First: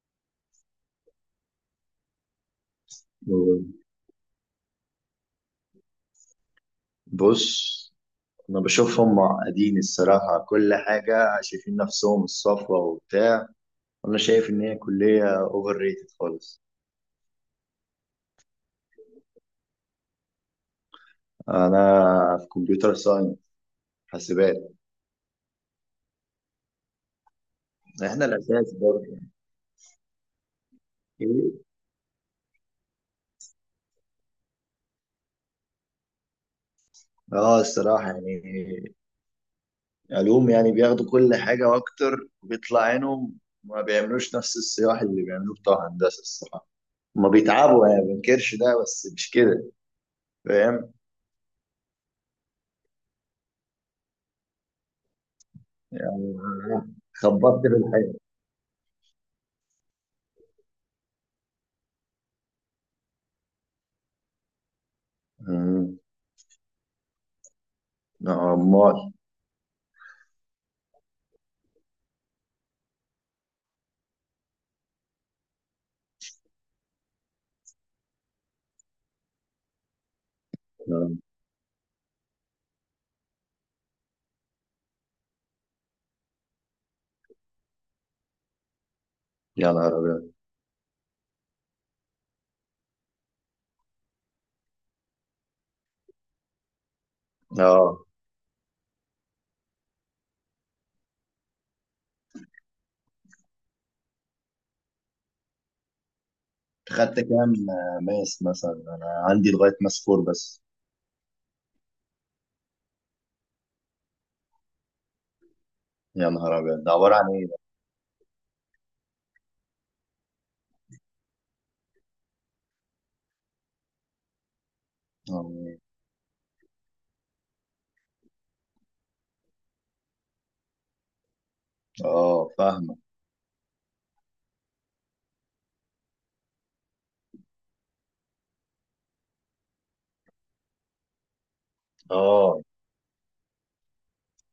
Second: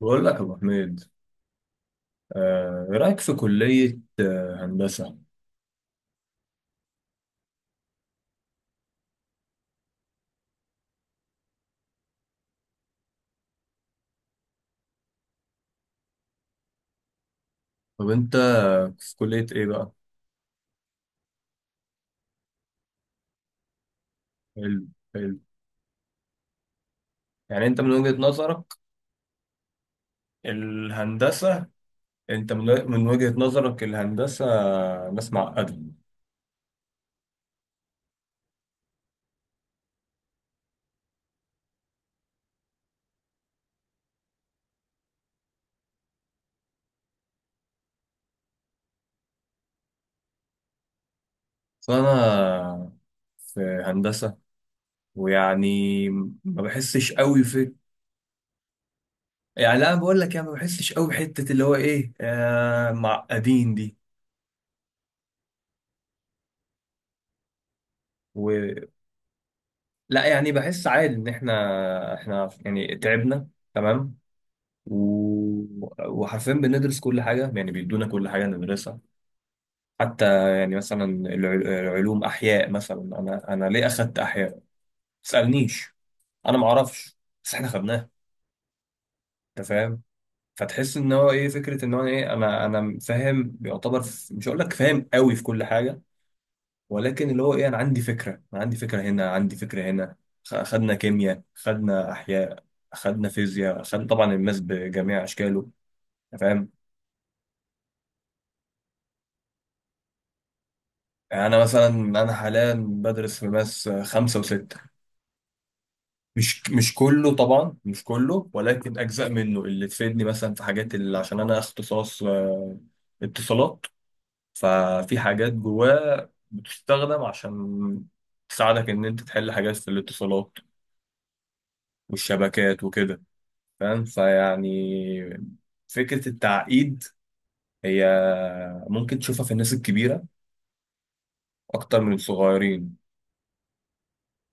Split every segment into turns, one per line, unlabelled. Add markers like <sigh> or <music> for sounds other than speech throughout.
بقول لك يا ابو حميد. ايه رايك في كليه هندسه؟
بص، انا بشوف هم قاعدين الصراحه كل حاجه، شايفين نفسهم الصفوه وبتاع. انا شايف ان هي كليه اوفر ريتد خالص.
طب انت في كليه ايه بقى؟
انا في كمبيوتر ساينس، حاسبات.
حلو حلو. يعني انت من وجهه
احنا
نظرك
الاساس برضه. إيه؟
الهندسه، انت من وجهه نظرك الهندسه ناس معقده؟
اه الصراحه يعني علوم، يعني بياخدوا كل حاجه واكتر وبيطلع عينهم. ما بيعملوش نفس الصياح اللي بيعملوه بتوع هندسه الصراحه. ما بيتعبوا يعني، ما بنكرش ده، بس مش كده، فاهم؟
فانا في هندسه ويعني
يعني
ما بحسش قوي
خبطت
في،
في
يعني لا أنا بقول لك يعني ما بحسش قوي بحته اللي هو ايه معقدين دي.
الحياه
و...
عمال
لا يعني بحس عادي ان احنا يعني تعبنا تمام. و... وحرفيا بندرس كل حاجة، يعني بيدونا كل حاجة ندرسها، حتى يعني مثلا
آه،
العلوم أحياء، مثلا أنا ليه أخدت أحياء؟ ما تسألنيش، أنا ما أعرفش، بس إحنا خدناها. أنت
يا نهار
فاهم؟
أبيض.
فتحس إن هو إيه، فكرة إن هو إيه، أنا فاهم يعتبر مش هقول لك فاهم قوي في كل حاجة، ولكن اللي هو إيه، أنا عندي
اه،
فكرة، أنا عندي فكرة هنا، عندي فكرة هنا. خدنا كيمياء، خدنا أحياء، خدنا فيزياء، خدنا طبعا الماس بجميع أشكاله. أنت فاهم.
خدت كام ماس مثلا؟ أنا عندي لغاية ماس 4 بس.
يعني أنا مثلا أنا حاليا بدرس في ماس 5 و6.
يا نهار
مش
أبيض، ده
مش
عبارة عن
كله
إيه ده؟
طبعا، مش كله، ولكن أجزاء منه اللي تفيدني مثلا في حاجات، اللي عشان أنا اختصاص اتصالات، ففي حاجات
اه.
جواه بتستخدم عشان تساعدك إن أنت تحل حاجات في الاتصالات والشبكات
فاهمك.
وكده. فاهم، فيعني فكرة التعقيد هي ممكن تشوفها في الناس الكبيرة أكتر من
اه،
الصغيرين،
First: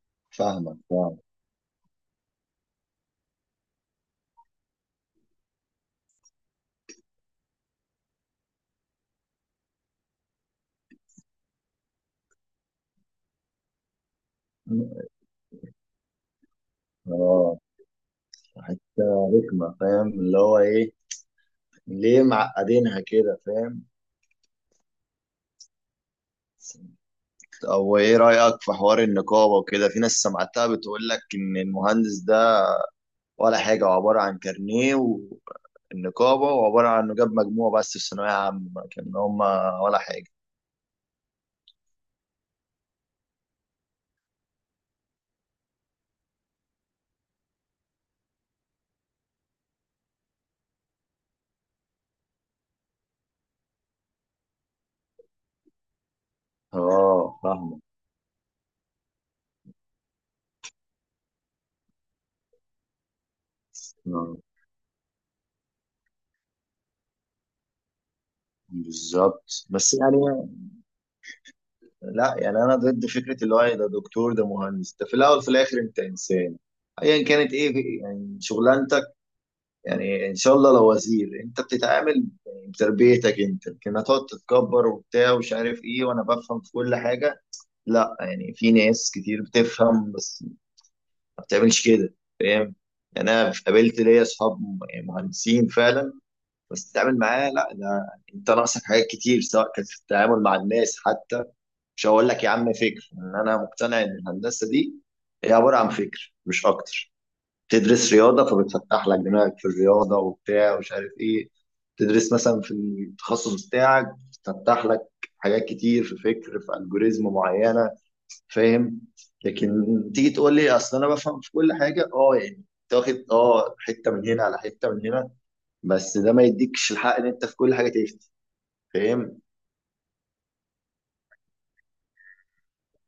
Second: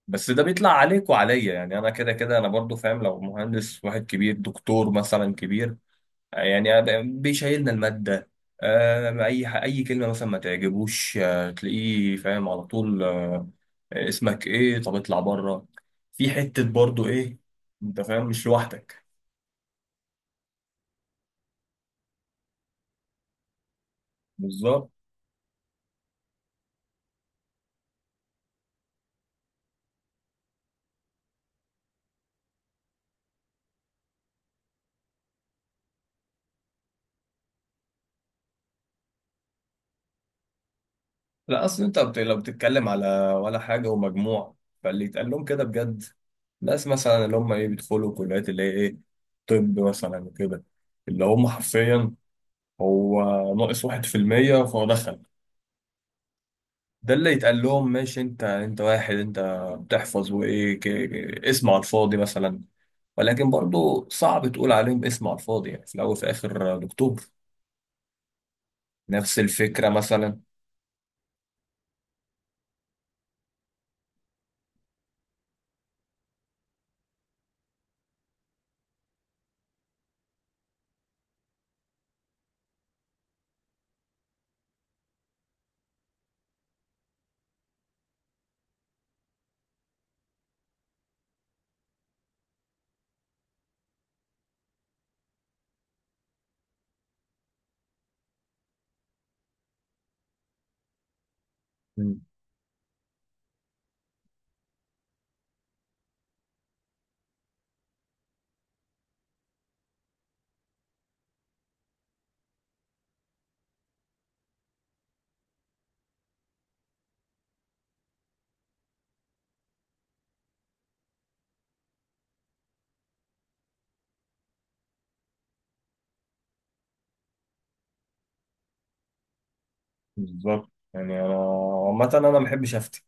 بس ده بيطلع
فاهمك
عليك
فاهمك.
وعليا. يعني انا كده كده انا برضو فاهم لو مهندس واحد كبير، دكتور مثلا كبير، يعني أنا بيشيلنا المادة، اي كلمة مثلا ما تعجبوش، تلاقيه فاهم على طول، اسمك ايه، طب اطلع بره. في حتة برضو ايه،
اه
انت فاهم، مش لوحدك.
حتة رخمة، فاهم اللي هو إيه؟ ليه معقدينها كده، فاهم؟
بالظبط.
أو إيه رأيك في حوار النقابة وكده؟ في ناس سمعتها بتقول لك إن المهندس ده ولا حاجة، هو عبارة عن كارنيه النقابة، وعبارة عن إنه جاب مجموع بس في ثانوية عامة، كان هما ولا حاجة.
لا اصل انت لو بتتكلم على ولا حاجة ومجموع، فاللي يتقال لهم كده بجد ناس مثلا اللي هم ايه بيدخلوا كليات اللي هي ايه، طب مثلا وكده، اللي هم حرفيا هو ناقص 1% فهو دخل، ده اللي
اه،
يتقال
فاهمك.
لهم ماشي. انت انت واحد، انت بتحفظ وايه، اسم على الفاضي مثلا، ولكن برضو
آه،
صعب تقول عليهم اسم على الفاضي يعني، في الاول وفي الاخر دكتور، نفس
بالظبط
الفكرة
بس يعني.
مثلا.
لا يعني أنا ضد فكرة اللي هو إيه، ده دكتور ده مهندس، ده في الأول في الآخر أنت إنسان أيا كانت إيه يعني شغلانتك. يعني إن شاء الله لو وزير، أنت بتتعامل يعني بتربيتك أنت، لكن هتقعد تتكبر وبتاع ومش عارف إيه وأنا بفهم في كل حاجة. لا يعني في ناس كتير بتفهم، بس ما بتعملش كده. يعني انا قابلت ليا اصحاب مهندسين فعلا، بس تتعامل معاه، لا ده انت ناقصك حاجات كتير، سواء كانت في التعامل مع الناس حتى. مش
مم.
هقول لك يا عم فكر ان انا مقتنع ان الهندسه دي هي عباره عن فكر مش اكتر. تدرس رياضه فبتفتح لك دماغك في الرياضه وبتاع ومش عارف ايه. تدرس مثلا في التخصص بتاعك، بتفتح لك حاجات كتير في فكر في الجوريزم معينه، فاهم؟ لكن تيجي تقول لي اصل انا بفهم في كل حاجه، اه يعني تاخد اه حته من هنا على حته من هنا، بس ده ما يديكش الحق ان انت في كل حاجه تفتي، فاهم؟
بالظبط. يعني انا عامة انا ما بحبش افتي،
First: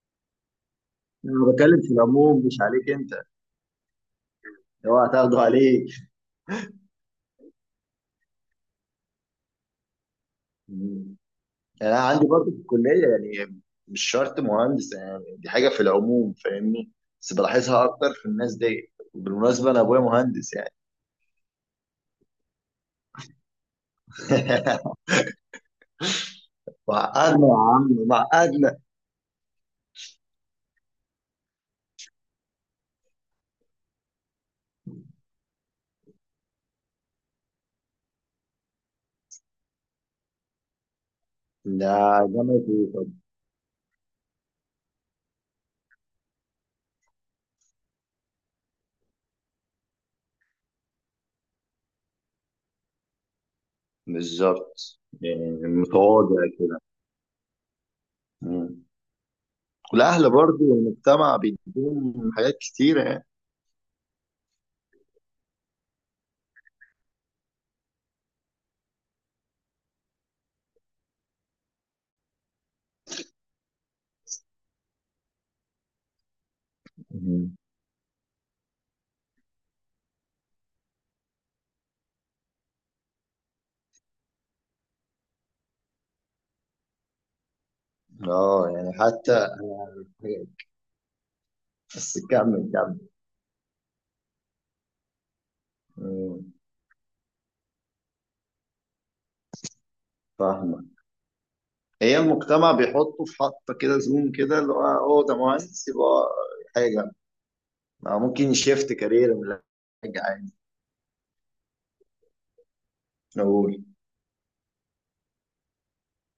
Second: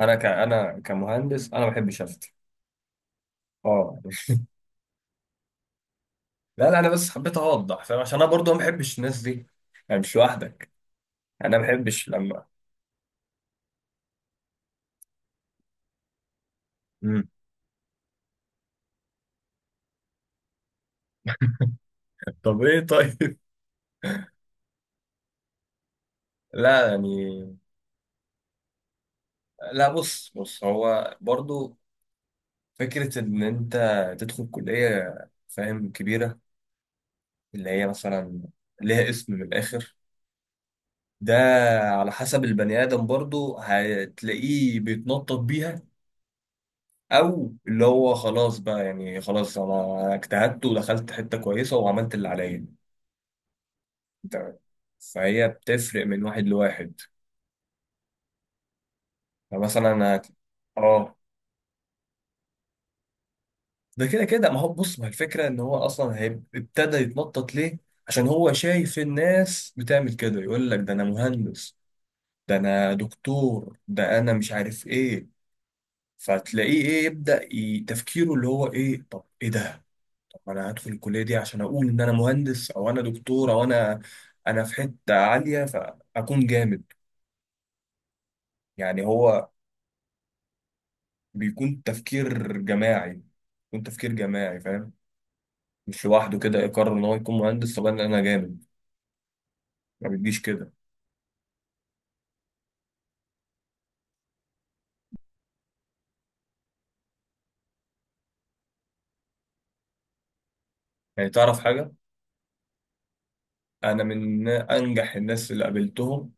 انا
انا
كمهندس انا ما
بتكلم في
بحبش افتي.
العموم مش عليك انت.
اه.
اوعى تاخده عليك.
لا لا، انا بس حبيت اوضح، فاهم، عشان انا برضو ما بحبش الناس دي، يعني مش لوحدك.
مم.
انا ما
انا
بحبش
عندي
لما.
برضه في الكليه يعني، مش شرط مهندس، يعني دي حاجه في العموم، فاهمني؟
مم.
بس بلاحظها اكتر في الناس دي. بالمناسبه انا ابويا مهندس يعني.
<laughs> طب ايه طيب.
<laughs>
<laughs> لا
وعقدنا يا
يعني.
عم، وعقدنا.
لا بص بص، هو برضو فكرة إن أنت تدخل كلية فاهم كبيرة، اللي هي مثلا ليها اسم من الآخر، ده
ده
على حسب
جامعه
البني آدم،
ايه؟
برضو هتلاقيه بيتنطط بيها، أو اللي هو خلاص بقى، يعني خلاص أنا اجتهدت ودخلت حتة كويسة وعملت اللي عليا. أنت.
بالظبط
فهي
يعني
بتفرق من
متواضع
واحد
كده.
لواحد.
مم.
فمثلا
والأهل برضو
اه،
والمجتمع بيديهم حاجات كتيرة يعني.
ده كده كده، ما هو بص، ما الفكرة ان هو اصلا ابتدى يتنطط ليه، عشان هو شايف الناس بتعمل كده، يقول لك ده انا مهندس، ده انا دكتور، ده انا مش عارف ايه، فتلاقيه ايه يبدأ
مم.
تفكيره اللي هو ايه، طب ايه ده؟ طب انا هدخل الكلية دي عشان اقول ان انا مهندس او انا دكتور او انا، انا في حتة عالية فاكون جامد.
اه يعني
يعني
حتى.
هو بيكون
بس
تفكير
كمل كمل.
جماعي، بيكون تفكير جماعي، فاهم؟ مش لوحده
مم.
كده يقرر ان هو يكون مهندس، طب أنا جامد، ما بتجيش كده.
فاهمة. هي المجتمع بيحطه في حطة كده زوم كده، اللي هو هو ده مهندس يبقى حاجة، ما ممكن يشيفت كارير من حاجة عادي
يعني تعرف حاجة،
نقول.
أنا من أنجح الناس اللي قابلتهم،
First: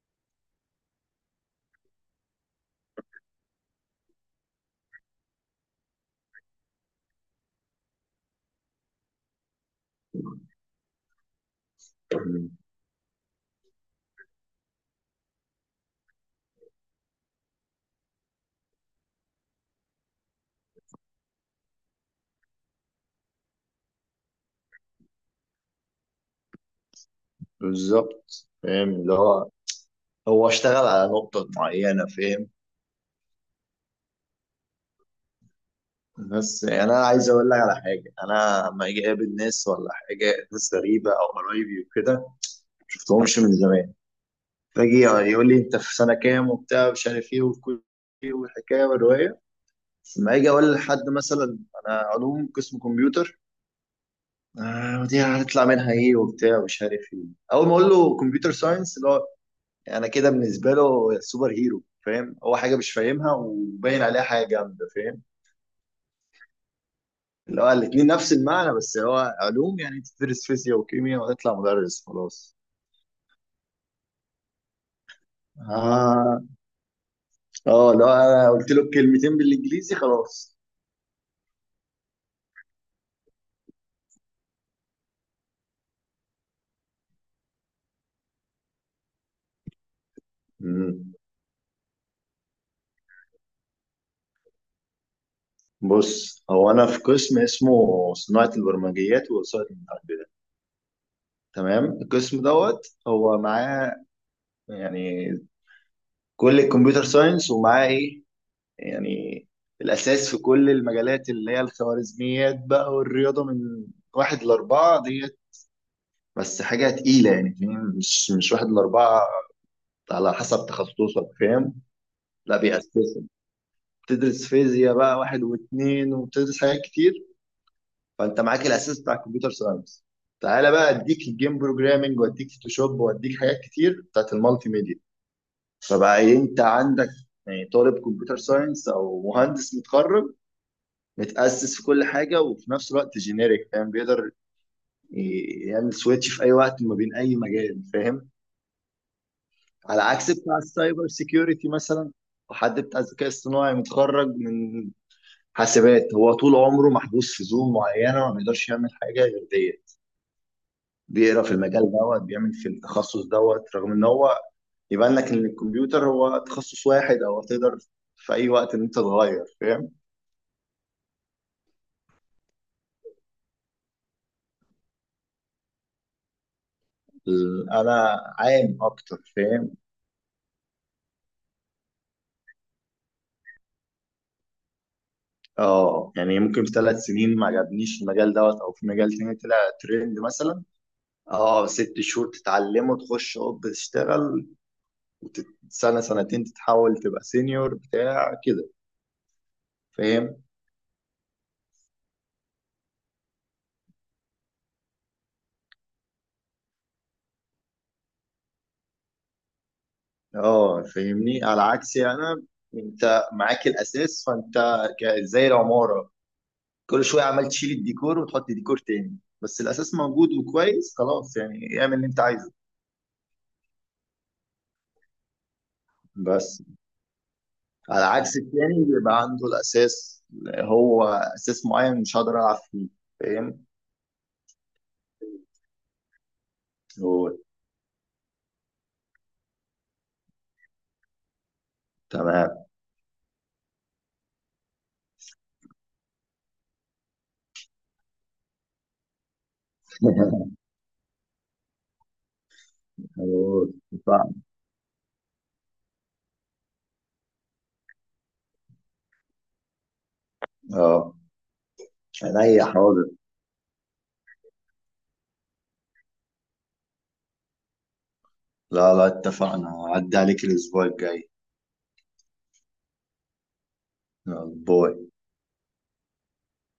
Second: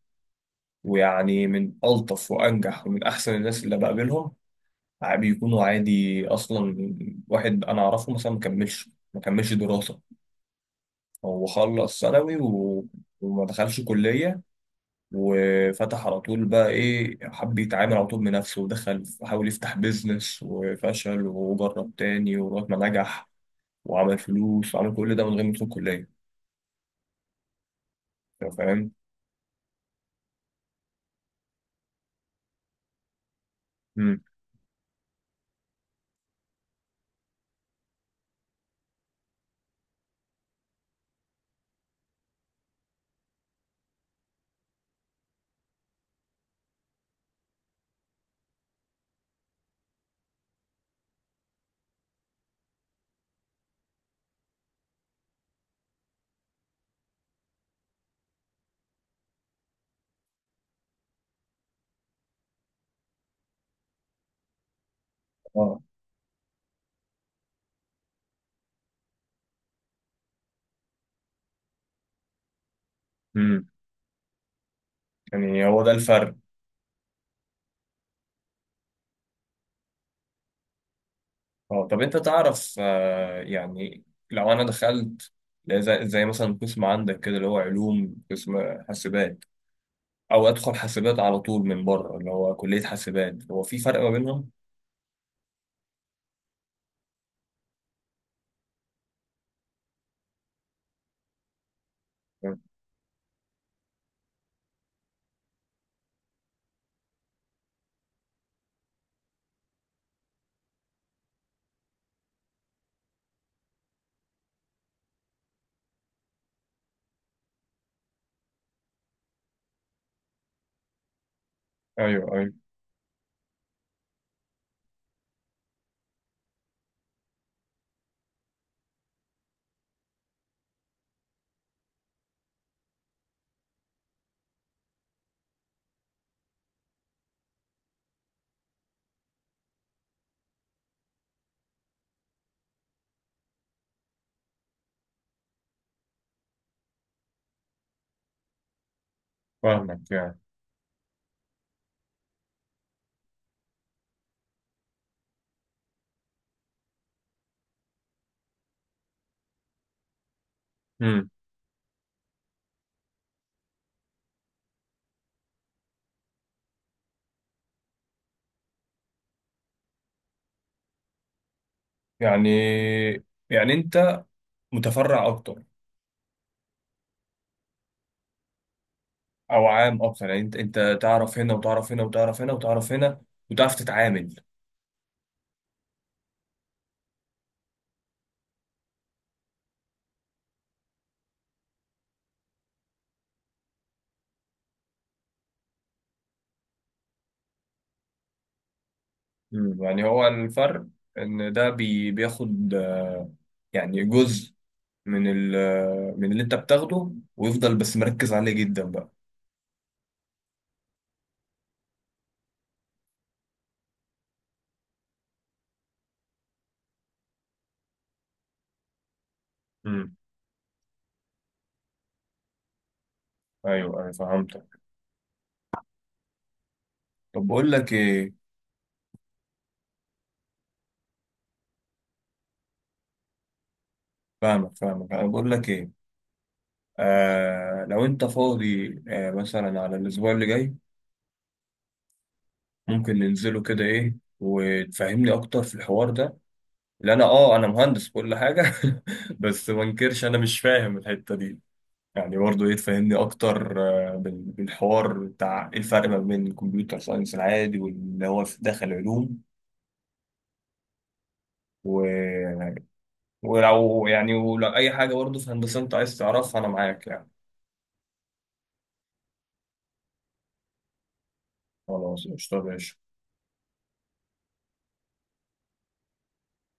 ويعني من ألطف وأنجح ومن أحسن الناس اللي بقابلهم، بيكونوا عادي أصلا. واحد أنا أعرفه مثلا ما كملش دراسة، هو خلص ثانوي
مم.
وما دخلش كلية، وفتح على طول بقى إيه، حب يتعامل على طول بنفسه ودخل، وحاول يفتح بيزنس وفشل، وجرب تاني ولغاية ما نجح وعمل فلوس، وعمل كل ده من غير ما يدخل كلية.
بالظبط، فاهم
فاهم؟
اللي هو هو اشتغل على نقطة معينة، فاهم؟
مم.
بس يعني انا عايز اقول لك على حاجه، انا لما اجي اقابل ناس ولا حاجه، ناس غريبه او قرايبي وكده ما شفتهمش من زمان، فاجي يقول لي انت في سنه كام وبتاع مش عارف ايه والحكايه والروايه. لما اجي اقول لحد مثلا انا علوم قسم كمبيوتر، آه دي هتطلع منها ايه وبتاع مش عارف ايه. اول ما اقول له كمبيوتر ساينس اللي هو، يعني انا كده بالنسبه له سوبر هيرو، فاهم؟ هو حاجه مش فاهمها وباين عليها حاجه جامده، فاهم؟
اه.
اللي هو الاتنين نفس المعنى، بس هو علوم يعني تدرس فيزياء وكيمياء وتطلع مدرس خلاص.
مم. يعني هو ده الفرق؟
اه. اه لو انا قلت له كلمتين بالانجليزي خلاص.
اه، طب انت تعرف، يعني لو انا دخلت زي مثلا قسم عندك كده اللي هو علوم قسم حاسبات، او ادخل
مم.
حاسبات على طول من بره اللي هو كلية حاسبات، هو في فرق ما بينهم؟
بص، هو انا في قسم اسمه صناعة البرمجيات ووسائل المعلومات، تمام؟ القسم دوت هو معاه يعني كل الكمبيوتر ساينس، ومعاه ايه يعني الاساس في كل المجالات، اللي هي الخوارزميات بقى والرياضة من واحد لأربعة دي. بس حاجه تقيله يعني، فاهم؟ مش واحد لاربعه، على حسب تخصصك، فاهم؟
ايوه ايوه،
لا بيأسسوا، بتدرس فيزياء بقى واحد واثنين، وبتدرس حاجات كتير. فانت معاك الاساس بتاع الكمبيوتر ساينس، تعالى بقى اديك الجيم بروجرامنج واديك فوتوشوب واديك حاجات كتير بتاعت المالتي ميديا. فبقى انت عندك يعني طالب كمبيوتر ساينس او مهندس متخرج، متأسس في كل حاجه وفي نفس الوقت جينيريك، فاهم؟ بيقدر يعمل سويتش في اي وقت ما بين اي مجال، فاهم؟ على
فاهمك
عكس
يعني.
بتاع السايبر سيكيورتي مثلا، حد بتاع الذكاء الصناعي متخرج من حاسبات، هو طول عمره محبوس في زون معينه، ما بيقدرش يعمل حاجه غير ديت.
امم.
بيقرا في المجال دوت، بيعمل في التخصص دوت، رغم ان هو يبان لك ان الكمبيوتر هو تخصص واحد، او تقدر في اي وقت ان انت تغير، فاهم؟
يعني يعني انت متفرع اكتر،
انا عام اكتر،
او
فاهم؟
عام اكتر، يعني انت تعرف هنا وتعرف هنا وتعرف هنا وتعرف هنا، وتعرف تتعامل.
اه يعني ممكن في 3 سنين ما عجبنيش المجال دوت، او في مجال تاني طلع ترند مثلا، اه 6 شهور تتعلمه تخش اوب تشتغل، وسنة سنتين تتحول تبقى سينيور بتاع كده،
مم. يعني هو
فاهم؟
الفرق ان ده بياخد، يعني جزء من من اللي انت بتاخده، ويفضل بس مركز عليه جدا بقى.
اه فاهمني. على عكسي انا، انت معاك الاساس فانت زي العمارة، كل شوية عمال تشيل الديكور وتحط ديكور تاني، بس الاساس
امم.
موجود وكويس خلاص يعني اعمل اللي انت عايزه.
ايوه ايوه، فهمتك.
بس
طب بقول لك
على
ايه،
عكس التاني، بيبقى عنده الاساس، هو اساس معين مش هقدر العب فيه، فاهم؟
فاهمك فاهمك، انا بقول لك ايه،
هو
لو انت فاضي، مثلا على الاسبوع اللي جاي،
تمام.
ممكن ننزله كده ايه وتفهمني اكتر في الحوار ده، لان انا مهندس كل حاجه، <laughs> بس ما انكرش انا
<laughs>
مش فاهم الحته دي، يعني برضه ايه، تفهمني
هو
اكتر
صح.
بالحوار بتاع ايه الفرق ما بين الكمبيوتر ساينس العادي واللي هو في داخل علوم.
اه عينيا حاضر.
ولو أي حاجة برضه في هندسة أنت عايز تعرفها أنا معاك يعني.
لا لا اتفقنا. عدى عليك الأسبوع الجاي.
خلاص قشطة يا باشا.
يلا باي.